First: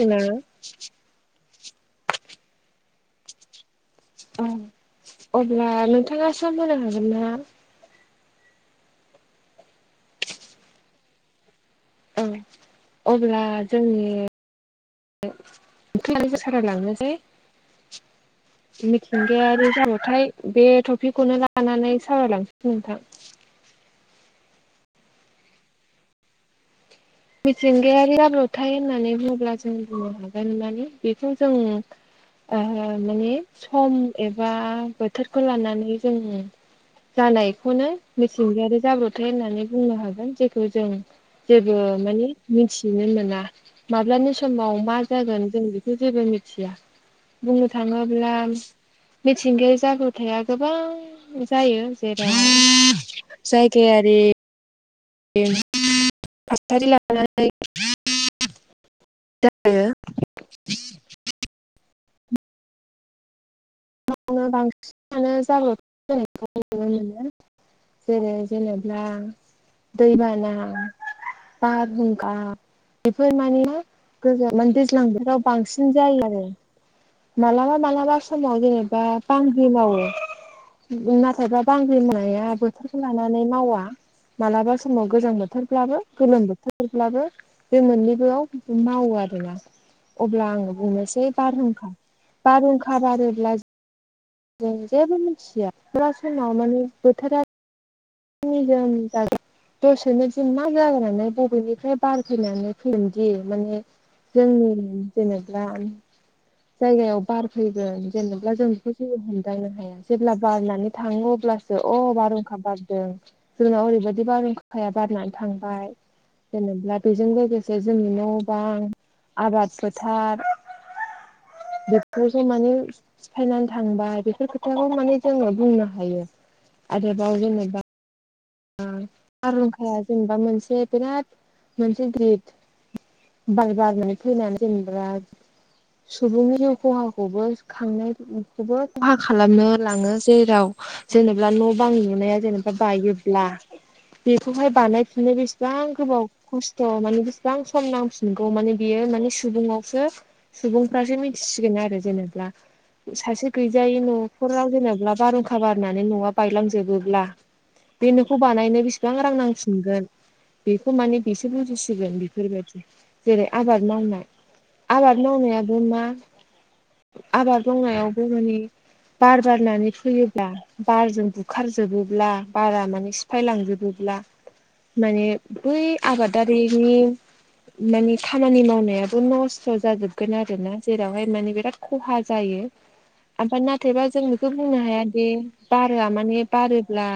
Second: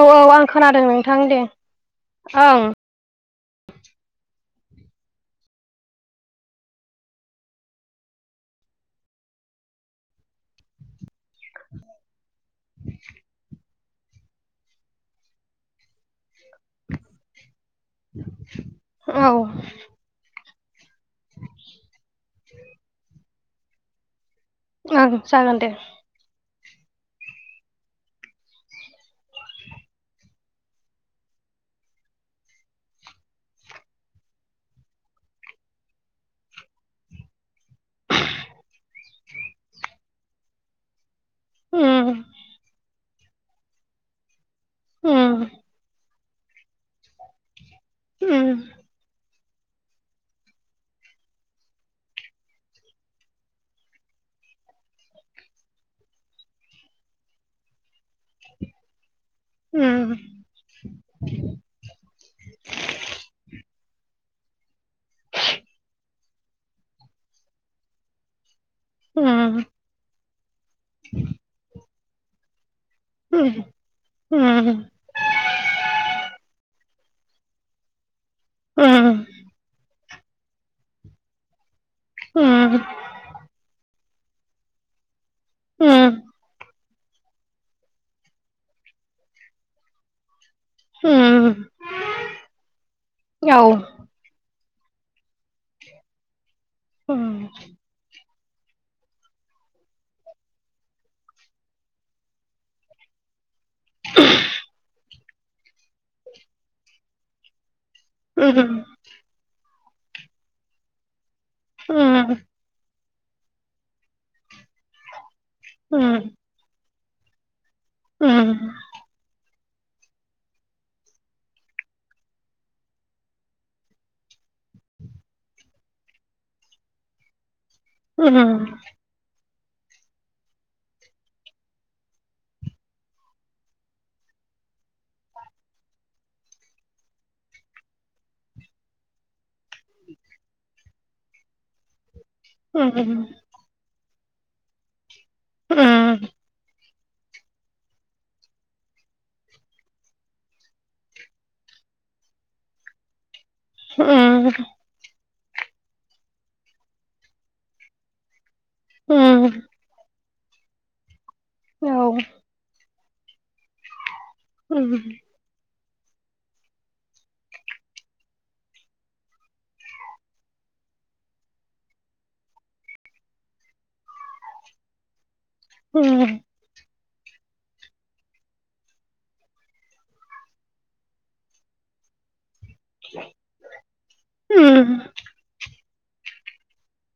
औ ना औ आं खोनादों नोंथां दे ओं ओं अब्ला नोंथाङा सम होनो हागोन ना? ओं अब्ला जोंनि [unintelligible] ओंखायनो जों सावराय लांनोसै औ ओं मिथिंगायारि जाबाथाय [unintelligible] बे टपिकखौनो लानानै सावरायलांसिगोन नोंथां ओं जागोन दे मिथिंगायारि जाब्रबथाय होननानै बुङोब्ला जों बुंनो हागोन माने बेखौ जों ओ ओ माने सम एबा बोथोरखौ लानानै जों जानायखौनो मिथिंगायारि जाब्रथाय होननानै बुंनो हागोन जेखौ जों जेबो उम माने मिथिनो मोना माब्लानि समाव मा उम जागोन जों बेखौ जेबो मिथिया बुंनो थाङोब्ला उम मिथिंगायारि जाब्रबथाया गोबां जायो जेरै जायगायारि थासारि लानानै [unintelligible] उम मावनो बांसिनानो जाब्रबथाय [unintelligible] जानायखौ नुनो मोनो जेरै जेनेबला उम दैबाना बारहुंखा बेफोर उम माने उम गोदोमोन दैज्लां बोथोराव [unintelligible] बांसिन जायो आरो मालाबा मालाबा समाव जेनेबा बांग्रिं मावो नाथायबा बांग्रिं मावनाया उम बोथोरनि लानानै मावा मालाबा समाव गोजां बोथोरबलाबो गोलोम बोथोर अबलाबो बे मोननैबोयाव मावो आरोना अब्ला आङो उम बुनोसै बारहुंखा बारहुंखा बारो औ जों जेबो मिथिया बोथोरा समाव माने उम बोथोरा निजोम जागोन। दसेनो जे मा जानानै बबेनिफ्राय बार फैनानै फैयोदि माने जोंनि जेनेबा जायगायाव बार फैगोन जेनेबा जों जेबो हमदांनो हाया जेब्ला बारनानै थाङो अब्लासो उम अ बारहुंखा बार जोंनाव ओरैबायदि बारहुंखाया बारनानै थांबाय जेनेबा बेजों लोगोसे जोंनि उम न' बां आबाद फोथार बेखौ जे माने सिफायनानै थांबाय बेफोर खोथाखौ माने जोङो बुंनो हायो आरोबाव जेनबा [unintelligible] बारहुंखाया जेनेबा मोनसे बिराद मोनसे गिदिर बार बारनानै फैनानै जेनेबा सुबुंनि जिउ खहाखौबो खांनायखौबो खहा खालामनो लाङो जेराव जेनेबा न' बां लुनाया जेनेबा उम उम औ उम बायो बेखौहाय बानायफिननो उम बेसेबां गोबाव उम खस्थ' थ' माने बेसेबां सम नांफिनगौ माने बेयो माने सुबुंनावसो सुबुंफ्रासो मिथिसिगोन आरो जेनेब्ला सासे गैजायि उम न'खराव जेनेबा बारहुंखा बारनानै न'आ बायलांजोबोब्ला बे न'खौ बानायनो बेसेबां रां नांफिनगोन बेखौ माने बेसो बुजिसिगोन बेफोरबायदि जेरै आबाद मावनाय आबाद मावनायाबो मा आबाद मावनायावबो माने बार बारनानै फैयोब्ला बारजों बुखारजोबोब्ला बारा माने सिफायलांजोबोब्ला माने बै आबादारिनि माने खामानि मावनायाबो नस्थ' जाजोबगोन आरोना जेरावहाय माने बिराद खहा जायो। आमफय नाथायबा जों बेखौ बुंनो हाया दि बारआ माने बारोब्ला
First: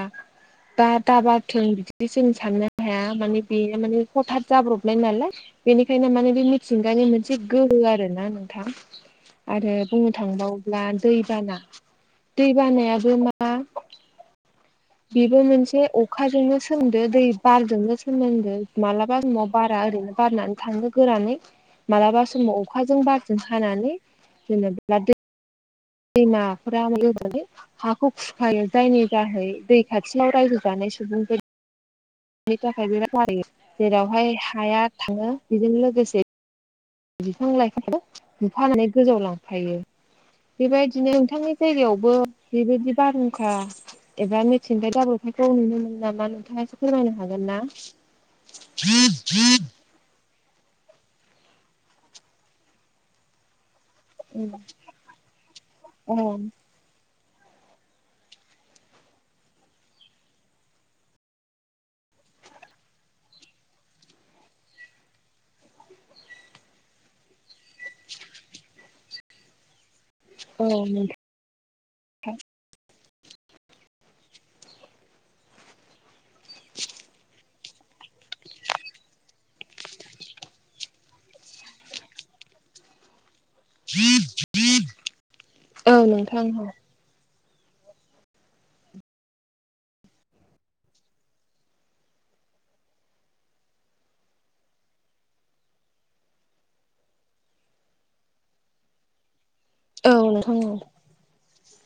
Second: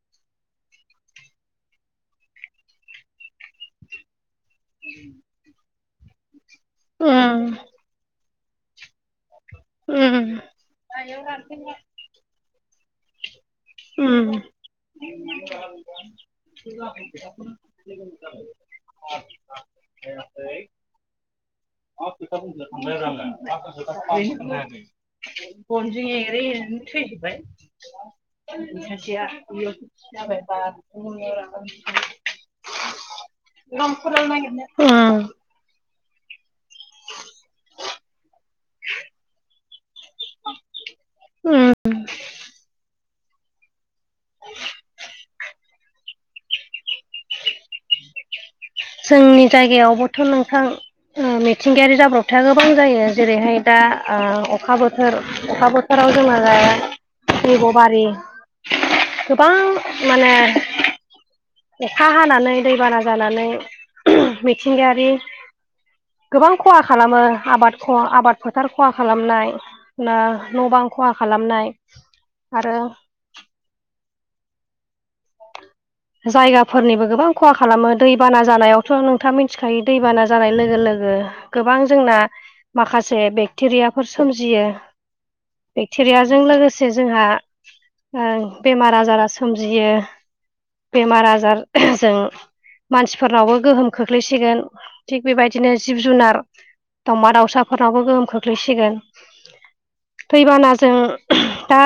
दा दाबारथों बिदि जों साननो हाया माने बेयो माने हथाद जाब्रबनाय नालाय। बेनिखायनो माने बे मिथिंगानि मोनसे गोहो आरो ना नोंथां। आरो बुंनो थांबाव्ला दैबाना दै बानायाबो मा उ बेबो मोनसे अखाजोंनो सोमदो दै बारजोंनो सोमनदो। मालाबा न'आव बारा ओरैनो गारनानै थांनो गोरानै मालाबा समाव अखाजों बारजों हानानै जेनेबा दै गनजों एरै एरैनो लोमनानै थैजोबबाय। हाखौ फुस सेया बो रायजो जाबायबा जानाय सुबुंफोरनि [unintelligible] थाखाय बिराद बारायो जेरावहाय हाया उम थाङो बेजों लोगोसे बिफां लाइफांखौ बुफानानै गोजाव लांफायो बेबायदिनो नोंथांनि उम जायगायावबो बेबायदि बारहुंखा एबा मिथिंगा जाब्रथायखौ नुनो मोनो नामा नोंथाङा फोरमायनो हागोन ना? जोंनि जायगायावबोथ' नोंथां ओ मिथिंगायारि जाब्रबथाया गोबां जायो जेरैहाय दा ओ अखा बोथोर अखा बोथोराव जोंहा औ जाया दैब' बारि गोबां माने अखा हानानै दैबाना जानानै मिथिंगायारि गोबां खहा खालामो आबाद ख आबाद फोथार खहा खालामनाय ना न'-बां खहा खालामनाय आरो जायगाफोरनिबो गोबां खहा खालामो दैबाना जानायावथ' नोंथाङा मिथिखायो दैबाना जानाय लोगो लोगो गोबां जोंना माखासे बे क्टेरियाफोर सोमजियो। औ बेक्टेरियाजों नोंथां लोगोसे जोंहा ओ बेमार आजारा सोमजियो बेमार आजार जों मानसिफोरनावबो गोहोम खोख्लैसिगोन थिग बेबायदिनो जिब जुनार दावउमा दाउसाफोरनावबो गोहोम खोख्लैसिगोन औ नोंथां औ नोंथां दैबानाजों दा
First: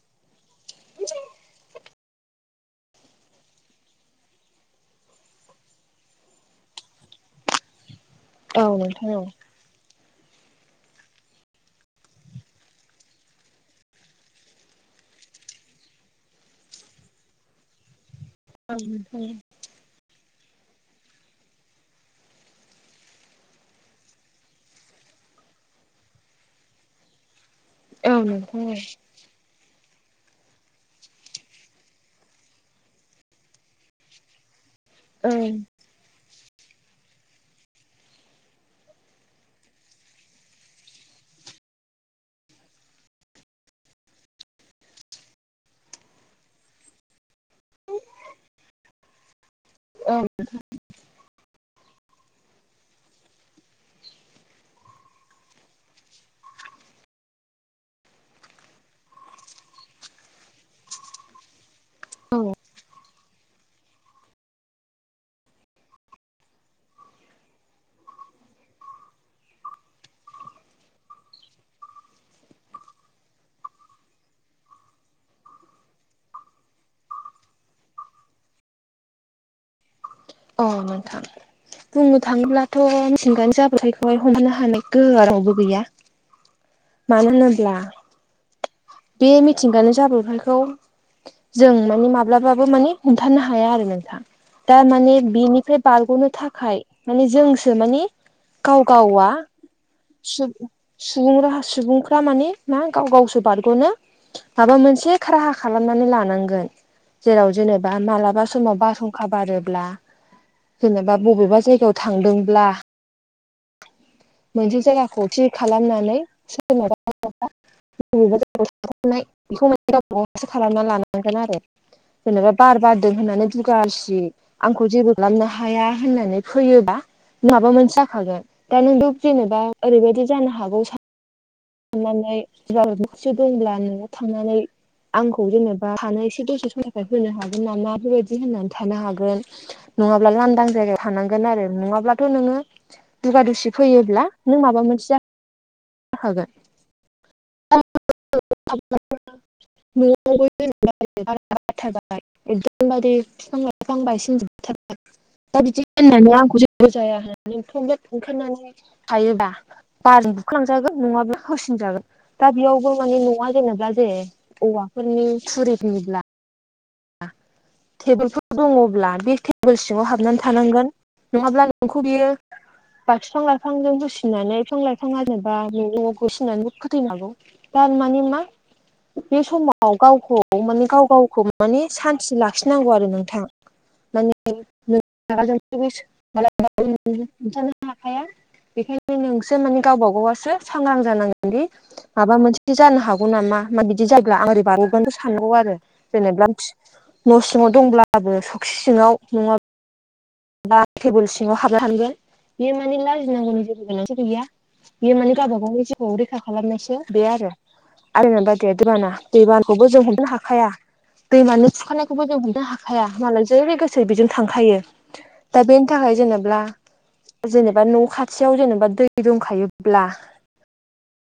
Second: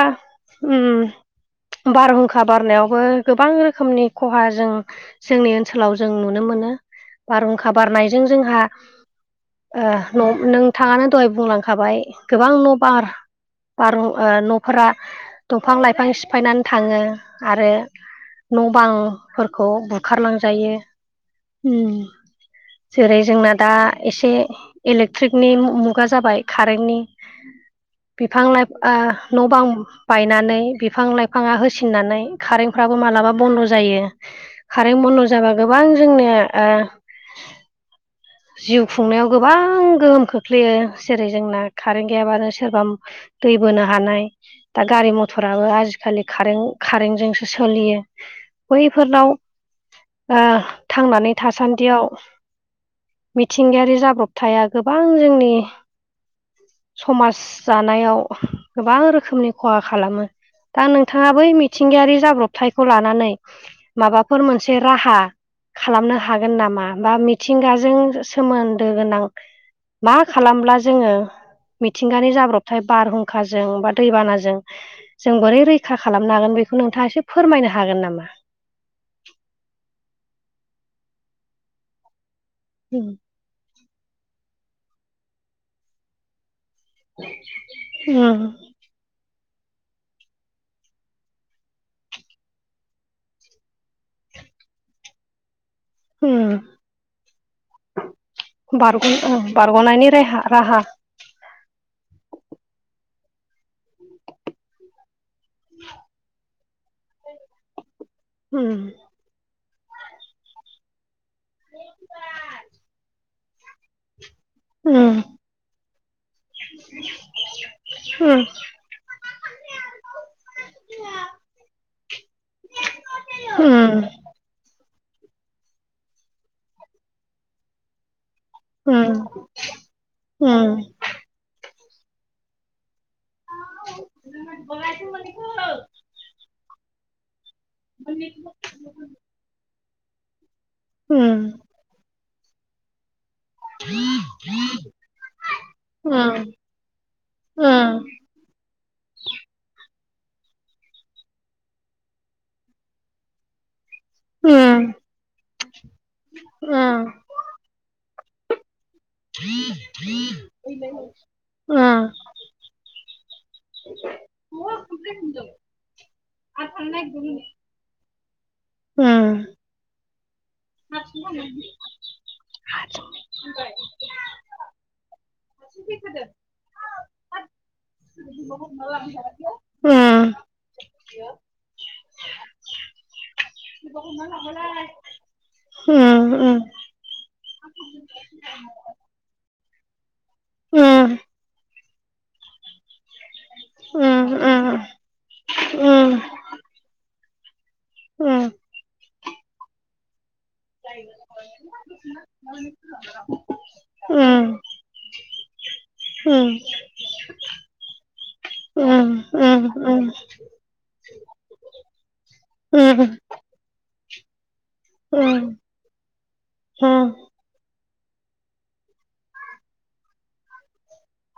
ओम बारहुंखा बारनायावबो गोबां रो रोखोमनि खहा जों जोंनि ओनसोलाव जों नुनो मोनो बारहुंखा बारनायजों जोंहा औ नोंथां ओह न नोंथाङानो दहाय बुंलांखाबाय गोबां न' बार बारहुं ओ न'फोरा दंफां लाइफां सिफायनानै थाङो आरो न' औ बांफोरखौ बुखारलांजायो उ जेरै जोंना दा एसे इलेक्ट्रिकनि मुगा जाबाय कारेन्टनि औ बिफां नोंथां लाइफ ओ न' बां बायनानै बिफां लाइफाङा होसिननानै खारेन्टफ्राबो मालाबा बन्द' जायो कारेन्ट बन्द' औ जाबा गोबां जोंनो ओ [inaudible] जिउ खुंनायाव गोबां गोहोम खोख्लैयो जेरै जोंना कारेन्ट गैयाबानो सोरबा दै बोनो हानाय। दा गारि मथराबो आजिखालि कारें कारेंजोंसो सलियो बैफोरनाव औ ओह थांनानै थासान्दियाव मिथिंगायारि जाब्रबथाया गोबां जोंनि समाज जानायाव गोबां रोखोमनि खहा खालामो। दा नोंथाङा बै मिथिंगायारि औ जाब्रबथाय नै माबाफोर मोनसे राहा खालामनो हागोन नामा बा मिथिंगाजों सोमोन्दो गोनां मा खालामब्ला जोङो मिथिंगानि जाब्रबथाय बारहुंखाजों बा दैबानाजों। जों बोरै रैखा खालामनो हागोन बेखौ नोंथाङा एसे फोरमायनो हागोन नामा? अ नोंथां बुंनो थाङोब्लाथ' मिथिंगानि जाब्रबथाइख खौहाय हमनो हानाय गोहोआ रावबो गैया। मानो होनोब्ला उम बे मिथिंगानि जाब्रबथाइखौ। जों माने माब्लाबाबो माने हमथानो हाया आरो नोंथां दा माने बेनिफ्राय बारग'नो उम थाखाय माने जोंसो माने गाव बारग' गावा बारग'नायनि रे राहा सुबुं राहा सुबुंफ्रा मानि मा गाव गावसो बारग'नो माबा मोनसे राहा खालामनानै लानांगोन जेराव जेनेबा माला बा उम समाव बासहुंखा बारोब्ला जेनेबा बबेबा जायगायाव थांदोंब्ला। मोनसे उम जायगाखौ थि खालामनानै सोरनावबा उम सोरनावबा माबा खामनाय बेखौ माने गावबा गावासो खालामना लानांगोन आरो। जेनेबा बार बारदों होननानै दुगा दुसि आंखौ जेबो खालामनो हाया होननानै फैयोबा माबा मोनसे जाखागोन। दानि जुग जेनेबा ओरैबायादि जानो हागौ सान नानै सोरनावबासो दंब्ला न'आव थांनानै आंखौ जेनेब बा थानो दसे समो हागोन नामा बेबाय होननानै थानो हागोन नङाब्ला लांदां। जायगायाव थांगोन आरो नङाबथ' नोङो दुगा दुसि फैयोब्ला नों माबा मोनसे जा खागोन [unintelligible] न'आवबो जेनेब बारथारबाय एकदमबारे बिफां लाइफां बायस सिन जोबथारबाय दा बिदि होननानै आंखौ जेबो जाया होननानै थंब्लेद ओंखारनानै थायोबा बारजों बुखालांजागोन नङाब्ला होसिनजागोन। दा बेयावबो माने न'आ जेनेबा जेरै औवाफोरनि थुरिनिब्ला माहा थांनो नागिर टेबोलफोर दङब्ला बे टेबोल सिङाव हाबनानै थानांगोन नङाब्ला। नोंखौ बियो बा बिफां लाइफांजों बुसिननानै बिफां लाइफाङा जेनेबा न' न'आव होसिनानैबो फोथैनो हागौ। थारमाने मा बे समाव गावखौ माने गाव गावखौ। माने सान्ति लाखिनांगौ आरो नोंथां। माने रागा जोंनो गोसो। [unintelligible] हम्थानो हाखाया बेखायनो नोंसो माने गावबा गावा सो सांग्रां जानांगोनदि माबा मोनसे जानो हागौ नामा मा बिदि जायोब्ला आं रै बारगोनथ सानगौ आरो। जेनेबा न' सिङाव दंब्लाबो सखि सिङाव नङा। बा टेबोल सिङाव हाबनो हानांगोन बेयो माने लाजिनांगौनि जेबो गोनांथि' गैया। बेयो माने गावबाागावनि जिउखौ रैखा खालामनायसो बे आरो। आरो न बा दे दैबाना दैबानखौबो जों हमनो हाखाया। दैमानि खुरखानायखौबो जों हमनो हाखाया मालाय जेरै गोसो। बेजों थांखायो दा बेनि थाखाय जेनेब्ला जेनेबा न' खाथियाव जेनेबा दै दंखायोब्ला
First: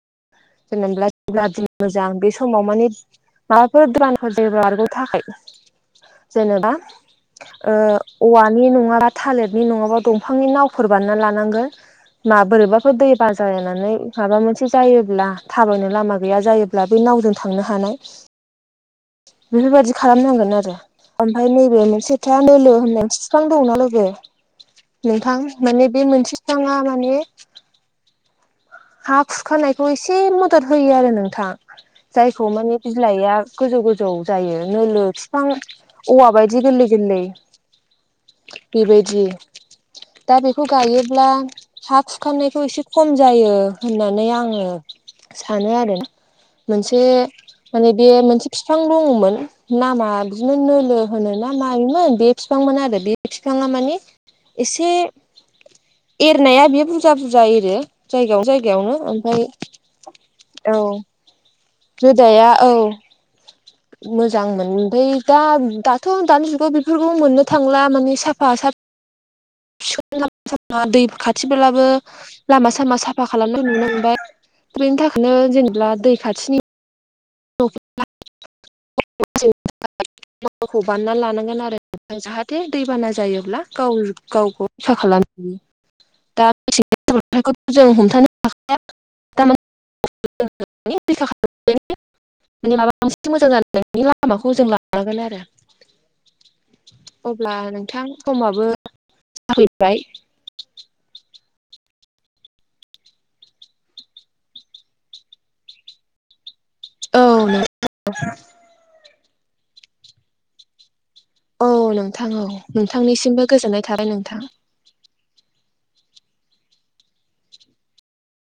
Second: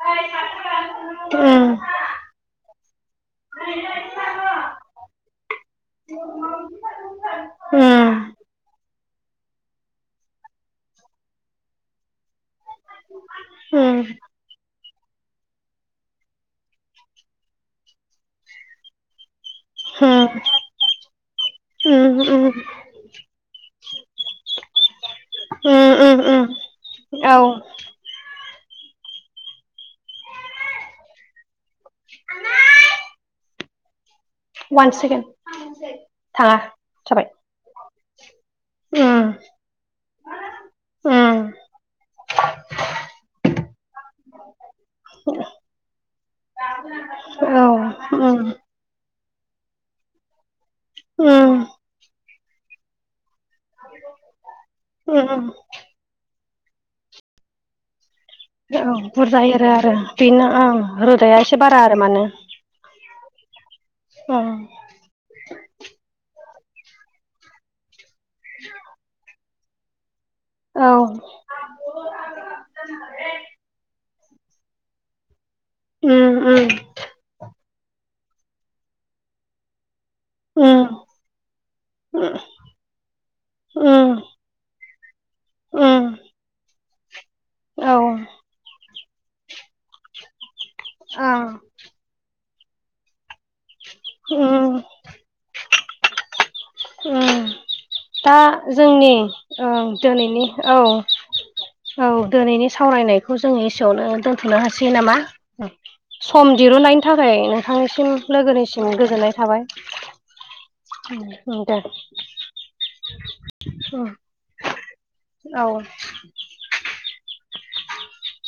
[inaudible] [unintelligible] समाव माने माबाफोर द्रानफोर जायोबा बारगनो थाखाय जेनेबा। ओ औवानि नङाबा थालिरनि नङाबा दंफांनि नावफोर बानायना लानांगोन। माबोरैबाफोर दै बाजायनानै माबा मोनसे जायोब्ला। थाबायनो लामा गैया जायोब्ला बे नावजों थांनो हानाय। बेफोरबायदि खालामनांगोन आरो। ओमफाय नैबे मोनसे थाया दोलो होननानै फिफां दंना लोगो। नोंथां माने बे मोनसे बिफाङा माने। औ हा खुरखानायखौ एसे मदद होयो आरो नोंथां जायखौ माने बिलाइआ। गोजौ गोजौ जायो वान नोलो सेकेन्ड फिफां औवा थाङा बायदि गोरलै गोरलै। जाबाय बेबायदि उम दा बेखौ गायोब्ला उम हा खुखानायखौ एसे खम जायो होननानै आङो सानो आरो। मोनसे औ माने बे उम मोनसे बिफां दङमोन नामा बिदिनो होनो ना उम मायोमोन बे बिफांमोन आरो बे बिफाङा माने एसे उम एरनाया बेयो बुरजा बुरजा एरो जायगायावनो जायगा औ बुरजारो आरो बेनो औ रोदाया बारा आरो माने रोदाया औ। औ मोजांमोन ओमफ्राय दा दाथ' दानि जुगाव बेफोरखौ मोननो थांला मानि साफा सफ बिखां औ दै खाथिलाबो लामा सामा साफा खालामनाय नुनो मोनबाय बेनि थाखायनो जेनेबा दै उम खाथिनि उम उम बानना लानांगोन आरो। फ्राय जाहाथे दैबाना जायोब्ला गाव उम गावखौ रैखा खालामनो हायो। उम खौथ' औ जों हमथानो हाखाया थारमाने ओं खालाम मे माबा बांसिन मोजां जानो नोंनि लामाखौ जों उम लालांगोन आरो। अब्ला नोंथां दा समाबो जोंनि जाफैबाय दिनैनि औ। औ दिनैनि सावरायनायखौ जोङो इसेयावनो दोनथ'नो हासै नामा? सम दहुननायनि औ थाखाय नों नोंथांनिसिम लोगोनिसिम गोजोननाय थाबाय। उम औ दे नोंथां औ नोंथांनिसिमबो गोजोननाय उम थाबाय नोंथां। औ